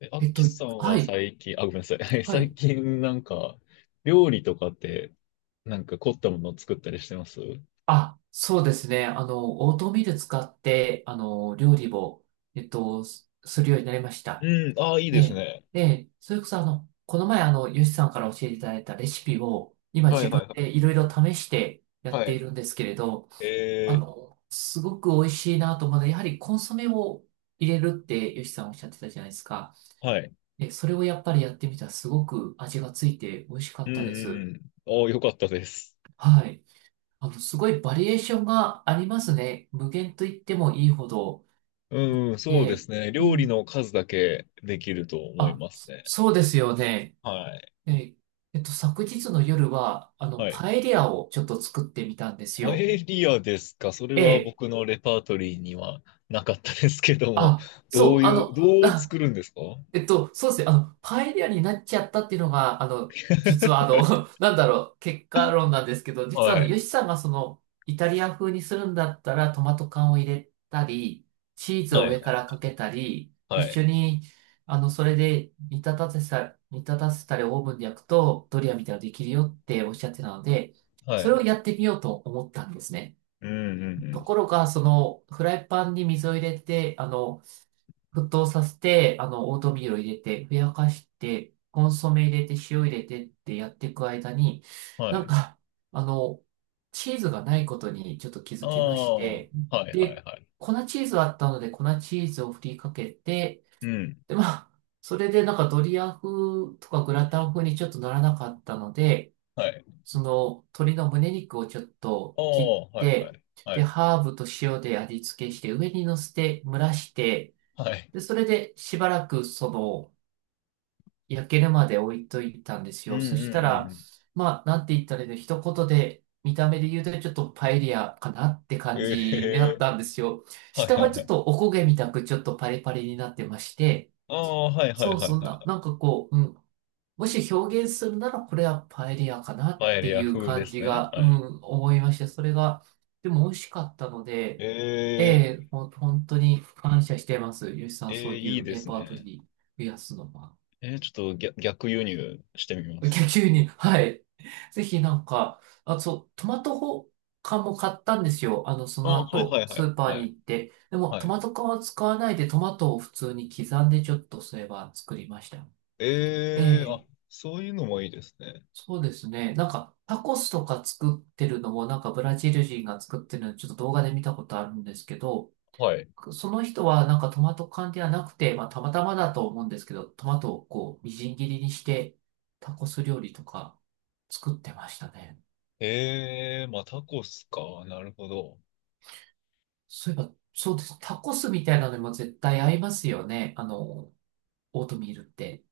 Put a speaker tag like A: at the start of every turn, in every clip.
A: ア
B: え
A: ッ
B: っ
A: キ
B: と、
A: ーさんは
B: はい、
A: 最近、あ、ごめんなさい。
B: は
A: 最
B: い。
A: 近なんか、料理とかって、なんか凝ったものを作ったりしてますう？
B: あ、そうですね。オートミール使って、料理を、すするようになりました。
A: ん、ああ、いいです
B: で、
A: ね。
B: で、それこそ、この前、ヨシさんから教えていただいたレシピを、今
A: は
B: 自
A: い
B: 分
A: はいはい。
B: でいろいろ試してやっ
A: は
B: てい
A: い。
B: るんですけれど、
A: え
B: すごく美味しいなと思うので、やはりコンソメを入れるってヨシさんおっしゃってたじゃないですか。
A: はい。
B: で、それをやっぱりやってみたら、すごく味がついて美味しか
A: う
B: っ
A: ん
B: たで
A: うんう
B: す。
A: ん。ああ、よかったです。
B: はい。すごいバリエーションがありますね。無限と言ってもいいほど。
A: うん、そうで
B: で、
A: すね。
B: う
A: 料理
B: ん。
A: の数だけできると思い
B: あ、
A: ます
B: そ
A: ね。
B: そうですよね。
A: はい。
B: え、昨日の夜は、
A: はい。
B: パエリアをちょっと作ってみたんです
A: パ
B: よ。
A: エリアですか？それ
B: え
A: は
B: え。
A: 僕のレパートリーにはなかったですけども、
B: あ、そう、
A: どう作 るんですか？
B: そうですね。パエリアになっちゃったっていうのが、実はなんだろう、結果論なんですけど、実は
A: は
B: ヨ
A: い。
B: シさんがイタリア風にするんだったら、トマト缶を入れたり、チーズ
A: は
B: を
A: い
B: 上
A: は
B: か
A: い
B: らかけたり、
A: は
B: 一緒
A: い。
B: に、それで煮立たせたりオーブンで焼くと、ドリアみたいなのできるよっておっしゃってたので、
A: は
B: それを
A: い。
B: やってみようと思ったんですね。
A: うんうんう
B: とこ
A: ん。
B: ろが、フライパンに水を入れて、沸騰させて、オートミールを入れて、ふやかして、コンソメ入れて、塩入れてってやっていく間に、
A: は
B: なん
A: い。
B: か、あの、チーズがないことにちょっと気
A: あ
B: づきまし
A: あ、は
B: て、
A: いはい
B: で、
A: はい。
B: 粉チーズあったので、粉チーズを振りかけて、
A: うん。
B: で、まあ、それでなんかドリア風とかグラタン風にちょっとならなかったので、
A: はい。
B: その鶏の胸肉をちょっ
A: あ
B: と切
A: あ、
B: っ
A: はいは
B: て、
A: いは
B: で、
A: い。
B: ハーブと塩で味付けして、上に乗せて蒸らして、
A: はい。
B: で、それでしばらくその焼けるまで置いといたんです
A: うん
B: よ。
A: う
B: そした
A: んう
B: ら、
A: ん。
B: まあ、なんて言ったらいいの、一言で見た目で言うとちょっとパエリアかなって感
A: え
B: じにな
A: え
B: ったんですよ。
A: ー、はい
B: 下
A: は
B: は
A: いは
B: ちょっ
A: い。
B: とお焦げみたくちょっとパリパリになってまして、
A: ああ、はいはいは
B: そうそ
A: い
B: う、
A: はい。
B: なんかこう、もし表現するならこれはパエリアかなっ
A: パエ
B: て
A: リア
B: いう
A: 風で
B: 感
A: す
B: じ
A: ね。
B: が、
A: はい。
B: 思いました。それが、でも美味しかったので、え
A: ええ、
B: え、本当に感謝してます。よしさん、
A: え
B: そう
A: え、
B: い
A: いい
B: う
A: で
B: レ
A: す
B: パート
A: ね。
B: リー増やすのは。
A: ちょっと逆輸入してみます。
B: 逆に、はい。ぜひなんか、あ、そう、トマト缶も買ったんですよ。そ
A: あ
B: の
A: あ、はいは
B: 後、
A: いは
B: ス
A: い。
B: ーパー
A: は
B: に
A: い。
B: 行って。でも、
A: は
B: ト
A: い。
B: マト缶は使わないで、トマトを普通に刻んでちょっとすれば作りました。え
A: ええ、
B: え、
A: あ、そういうのもいいですね。
B: そうですね。なんか、タコスとか作ってるのも、なんかブラジル人が作ってるの、ちょっと動画で見たことあるんですけど、
A: はい。
B: その人はなんかトマト缶ではなくて、まあたまたまだと思うんですけど、トマトをこう、みじん切りにして、タコス料理とか作ってましたね。
A: ええ、まあ、タコスか。なるほど。
B: そういえば、そうです。タコスみたいなのにも絶対合いますよね。オートミールって。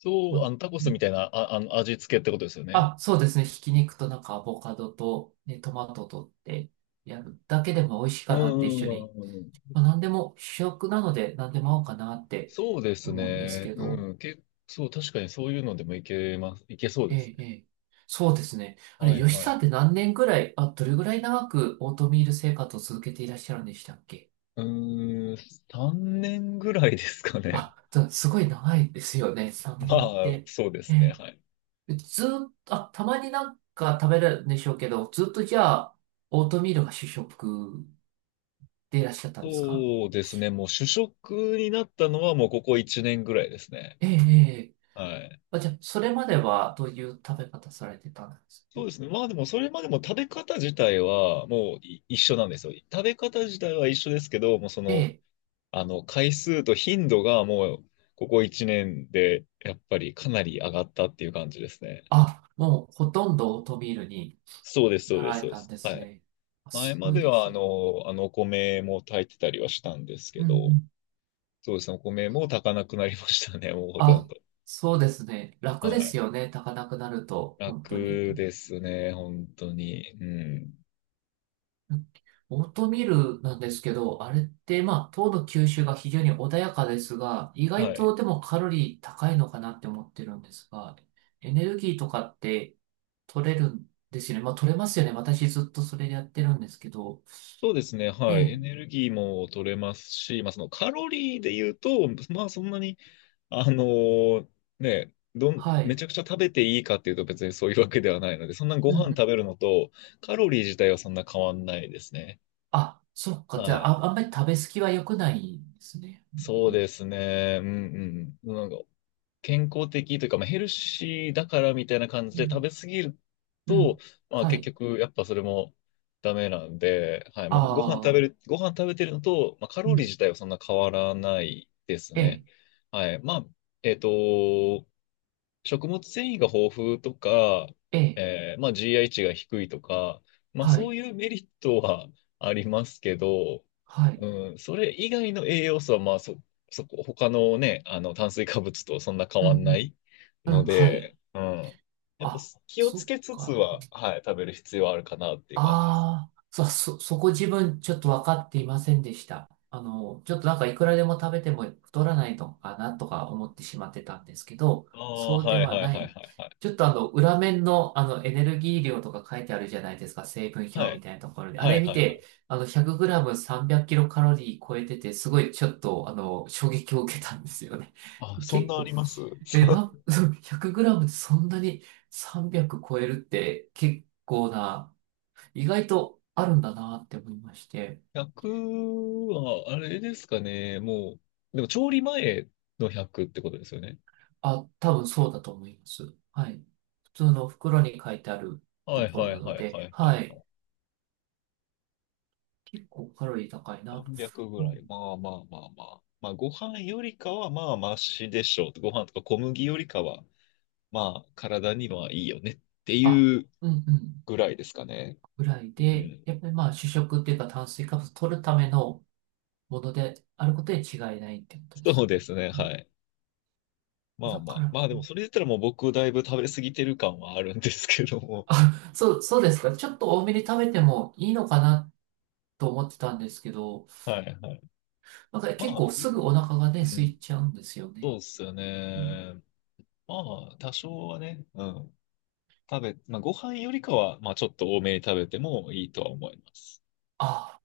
A: そう、あ
B: ま
A: の、タコ
B: う
A: スみ
B: ん
A: たいな、あ、味付けってことですよね。
B: そうですね。ひき肉となんかアボカドと、ね、トマトとってやるだけでも美味しい
A: うん
B: かな
A: う
B: って一緒
A: ん
B: に。
A: うんうん。
B: まあ、何でも主役なので何でも合うかなって
A: そうです
B: 思うんです
A: ね。
B: けど。
A: うん。そう、確かにそういうのでもいけます。いけそう
B: え
A: です
B: え、
A: ね。
B: ええ。そうですね。あれ、
A: はい
B: 吉
A: はい。
B: さんって何年ぐらい、あ、どれぐらい長くオートミール生活を続けていらっしゃるんでしたっけ？
A: うーん、3年ぐらいですかね。
B: あ、すごい長いですよね。3
A: ま
B: 年っ
A: あ、
B: て。
A: そうで
B: え
A: すね。はい。
B: え。ずーっと、あ、たまになんか食べるんでしょうけど、ずっとじゃあ、オートミールが主食でいらっしゃったんですか？
A: そうですね。もう主食になったのはもうここ1年ぐらいですね。
B: ええ、ええ。
A: はい。
B: あ、じゃあ、それまではどういう食べ方されてたんですか？
A: そうですね。まあでもそれまでも食べ方自体はもう一緒なんですよ。食べ方自体は一緒ですけど、もうそ
B: え
A: の
B: え、
A: 回数と頻度がもう、ここ1年で、やっぱりかなり上がったっていう感じですね。
B: あ、もうほとんどオートミールに
A: そうです、そう
B: な
A: で
B: ら
A: す、そ
B: れ
A: うで
B: たん
A: す。
B: です
A: はい。
B: ね。あ、
A: 前
B: す
A: ま
B: ごい
A: で
B: で
A: は、
B: す。
A: お米も炊いてたりはしたんです
B: う
A: け
B: んう
A: ど、
B: ん。
A: そうですね、お米も炊かなくなりましたね、もうほとん
B: あ、
A: ど。
B: そうですね。楽
A: は
B: です
A: い。
B: よね。炊かなくなると、本当に。
A: 楽ですね、本当に。うん。
B: うんオートミールなんですけど、あれって、まあ、糖の吸収が非常に穏やかですが、意外
A: はい。
B: とでもカロリー高いのかなって思ってるんですが、エネルギーとかって取れるんですよね。まあ、取れますよね。私ずっとそれでやってるんですけど。
A: そうですね、
B: え
A: はい。エ
B: え、
A: ネルギーも取れますし、まあ、そのカロリーで言うと、まあ、そんなに、あのーね、
B: は
A: め
B: い。
A: ちゃくちゃ食べていいかっていうと別にそういうわけではないので、そんなご
B: う
A: 飯
B: ん
A: 食べるのとカロリー自体はそんな変わんないですね。
B: あ、そっか。じ
A: は
B: ゃ
A: い。
B: あ、あ、あんまり食べ過ぎは良くないんですね。本当
A: そう
B: に。
A: ですね。うんうん。なんか健康的というか、まあ、ヘルシーだからみたいな感じ
B: う
A: で食
B: ん。
A: べ過ぎる
B: う
A: と、
B: ん。
A: まあ
B: は
A: 結
B: い。
A: 局やっぱそれもダメなんで、はい。
B: あ
A: まあ、ご飯食べ
B: あ。
A: る、ご飯食べてるのと、まあ、カ
B: う
A: ロリー
B: ん。
A: 自体はそんな変わらないです
B: え
A: ね。
B: え。
A: はい。まあ、えっと、食物繊維が豊富とか、
B: ええ。
A: まあ、GI 値が低いとか、まあ、
B: は
A: そ
B: い。
A: ういうメリットはありますけど、
B: はい。
A: うん、それ以外の栄養素は、まあ、そこ、他のね、炭水化物とそんな変
B: う
A: わんな
B: ん。
A: い
B: うん。う
A: の
B: ん。はい。
A: で、うん。やっぱ
B: あ、
A: 気を
B: そ
A: つ
B: っ
A: けつつ
B: か。
A: は、はい、食べる必要はあるかなっていう感じです。
B: ああ、そこ自分ちょっと分かっていませんでした。ちょっとなんかいくらでも食べても太らないのかなとか思ってしまってたんですけど、
A: ああ、
B: そうで
A: はい
B: は
A: はい
B: な
A: はい
B: い。
A: はいはい。
B: ちょっと裏面のエネルギー量とか書いてあるじゃないですか、成分
A: は
B: 表み
A: い、
B: たいなところで。あ
A: はい
B: れ
A: は
B: 見
A: いはい。
B: て、100g 300キロカロリー超えてて、すごいちょっと衝撃を受けたんですよね。
A: あ、そん
B: 結
A: なあ
B: 構、
A: ります？
B: え、な、100グラムでそんなに300超えるって結構な意外とあるんだなって思いまして、
A: 100は、あれですかね、もう、でも調理前の100ってことですよね。
B: あ、多分そうだと思います。はい。普通の袋に書いてある
A: は
B: と
A: い
B: こ
A: は
B: ろな
A: い
B: の
A: はいは
B: で、
A: いは
B: は
A: いは
B: い。
A: い。
B: 結構カロリー高いなと。
A: 300ぐ
B: う
A: ら
B: ん、
A: い。まあまあまあまあ。まあご飯よりかはまあマシでしょう。ご飯とか小麦よりかは、まあ体にはいいよねって
B: あ、
A: いう
B: うんうん。
A: ぐらいですかね。
B: ぐらい
A: う
B: で、
A: ん。
B: やっぱりまあ主食っていうか炭水化物取るためのものであることに違いないってことで
A: そう
B: す
A: で
B: ね。
A: すね、
B: うん
A: はい。まあ
B: だ
A: ま
B: か
A: あ。
B: ら、
A: まあでもそれ言ったらもう僕だいぶ食べ過ぎてる感はあるんですけども。
B: そうですか。ちょっと多めに食べてもいいのかなと思ってたんですけど、
A: はいはい。
B: なんか結
A: まあ
B: 構
A: い
B: すぐお
A: い。
B: 腹がね、
A: う
B: 空
A: ん。
B: いちゃうんですよ
A: そう
B: ね。
A: ですよ
B: うん
A: ね。まあ、多少はね、うん。まあ、ご飯よりかは、まあ、ちょっと多めに食べてもいいとは思います。
B: ああ、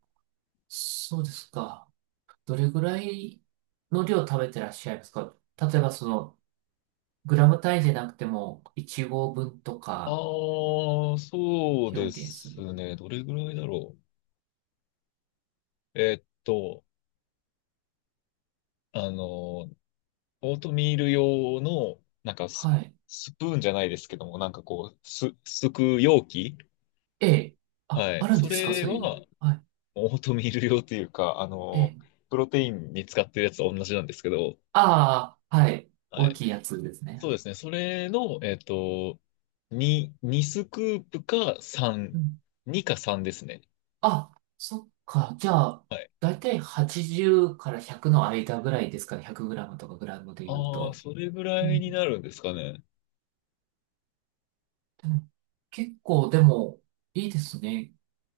B: そうですか。どれぐらいの量食べてらっしゃいますか？例えばその、グラム単位じゃなくても、1合分と
A: あ
B: か
A: あ、そうで
B: 表現す
A: す
B: る。
A: ね。どれぐらいだろう。あの、オートミール用の、なんかス、
B: はい。
A: スプーンじゃないですけども、なんかこう、すく容器。
B: ええ。あ、
A: はい。
B: あるん
A: そ
B: ですか、
A: れ
B: そういうの。
A: は、
B: はい。
A: オートミール用というか、
B: ええ。
A: プロテインに使ってるやつと同じなんですけど、
B: ああ、はい。
A: は
B: 大
A: い。
B: きいやつですね。
A: そうですね。それの、2スクープか3、
B: うん。
A: 2か3ですね。
B: あ、そっか。じゃあ、
A: はい。
B: だいたい80から100の間ぐらいですかね。100グラムとかグラムで言う
A: ああ、
B: と。
A: それぐ
B: う
A: らいに
B: ん。
A: なるんですかね。
B: でも、結構、でも、いいですね。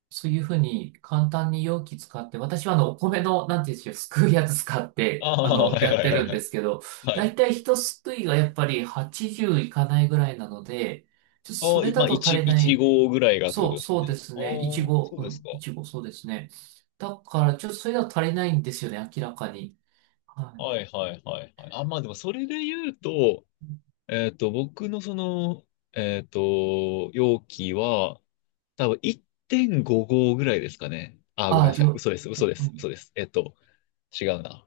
B: そういうふうに簡単に容器使って、私はお
A: は
B: 米
A: い。
B: の、なんていうんでしょう、すくうやつ使っ
A: あ
B: て、
A: あ、はい
B: やっ
A: は
B: て
A: いは
B: る
A: い
B: ん
A: は
B: で
A: い。
B: すけど、
A: は
B: だ
A: い。
B: いたい一すくいがやっぱり80いかないぐらいなので、ちょっと
A: あ
B: そ
A: あ、
B: れ
A: ま
B: だ
A: あ、
B: と足
A: 1、
B: り
A: い
B: な
A: ち
B: い。
A: 号ぐらいがってこ
B: そ
A: と
B: う、
A: ですか
B: そうで
A: ね。
B: す
A: ああ、
B: ね。
A: そうですか。
B: いちご、そうですね。だから、ちょっとそれだと足りないんですよね、明らかに。はい。
A: はいはいはいはい。あ、まあでもそれで言うと、僕のその、えっと、容器は、多分1.5号ぐらいですかね。ああ、ご
B: あ
A: めん
B: あ、
A: なさい。嘘です、嘘で
B: う
A: す、嘘
B: ん。
A: です。違うな。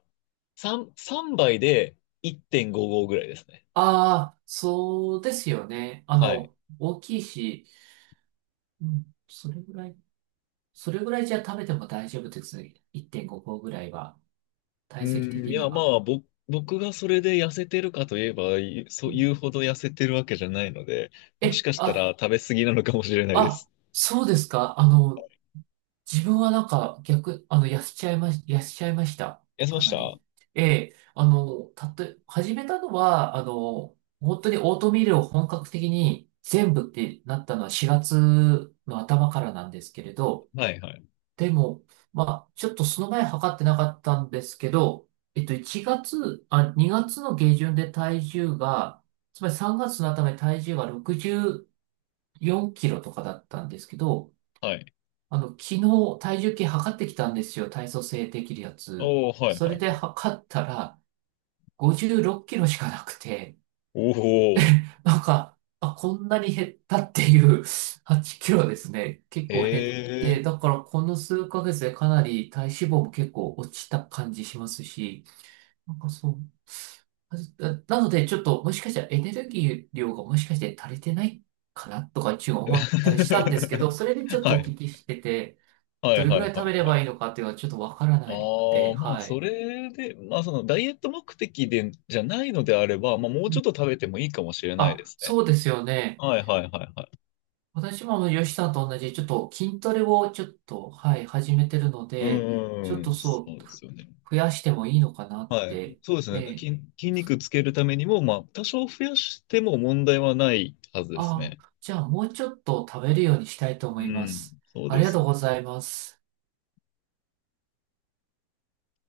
A: 3杯で1.55ぐらいですね。
B: ああ、そうですよね。
A: はい。
B: 大きいし、うん、それぐらい。それぐらいじゃ食べても大丈夫です。1.5合ぐらいは、
A: う
B: 体積
A: ん、い
B: 的に
A: や、ま
B: は。
A: あ、僕がそれで痩せてるかといえば、そ
B: う
A: うい
B: ん
A: うほど痩せてるわけじゃないので、もし
B: え、
A: かしたら
B: あ、
A: 食べ過ぎなのかもしれないで
B: あ、
A: す。
B: そうですか。自分はなんか逆、痩せちゃいました。
A: 痩せま
B: か
A: し
B: な
A: た？は
B: り。ええ、たとえ、始めたのは、本当にオートミールを本格的に全部ってなったのは4月の頭からなんですけれど、
A: いはい。
B: でも、まあ、ちょっとその前測ってなかったんですけど、1月、あ、2月の下旬で体重が、つまり3月の頭に体重が64キロとかだったんですけど、
A: はい。
B: 昨日体重計測ってきたんですよ。体組成できるやつ。
A: おー、はいは
B: それ
A: い
B: で
A: はい。
B: 測ったら56キロしかなくて、
A: おー、
B: なんか、あ、こんなに減ったっていう 8キロですね。結構減っ
A: え
B: て、だ
A: ー。
B: からこの数ヶ月でかなり体脂肪も結構落ちた感じしますし、なんかそう。あ、なのでちょっともしかしたらエネルギー量がもしかして足りてないかなとか一応思ったりしたんですけど、それで ちょっと
A: は
B: お
A: い
B: 聞きしてて、
A: は
B: ど
A: い
B: れ
A: は
B: ぐら
A: い
B: い食
A: は
B: べ
A: い
B: れ
A: は
B: ば
A: い。
B: いいのかっていうのはちょっとわから
A: あ
B: ないので、
A: あ、まあ、
B: は
A: そ
B: い。
A: れで、まあ、そのダイエット目的でじゃないのであれば、まあ、もう
B: う
A: ちょ
B: ん
A: っと食べてもいいかもしれないで
B: あ、
A: すね。
B: そうですよね。
A: はいはいはいはい。
B: 私も吉さんと同じ、ちょっと筋トレをちょっと、はい、始めてるの
A: うんう
B: で、ちょっ
A: んう
B: と
A: ん、そ
B: そ
A: う
B: う、
A: ですよね。
B: 増やしてもいいのかなっ
A: はい。
B: て。
A: そうで
B: え
A: すね。
B: え。
A: 筋肉つけるためにも、まあ、多少増やしても問題はないはずです
B: あ
A: ね。
B: あ、じゃあもうちょっと食べるようにしたいと
A: う
B: 思いま
A: ん、
B: す。
A: そう
B: あ
A: で
B: りが
A: す
B: とう
A: ね。
B: ございます。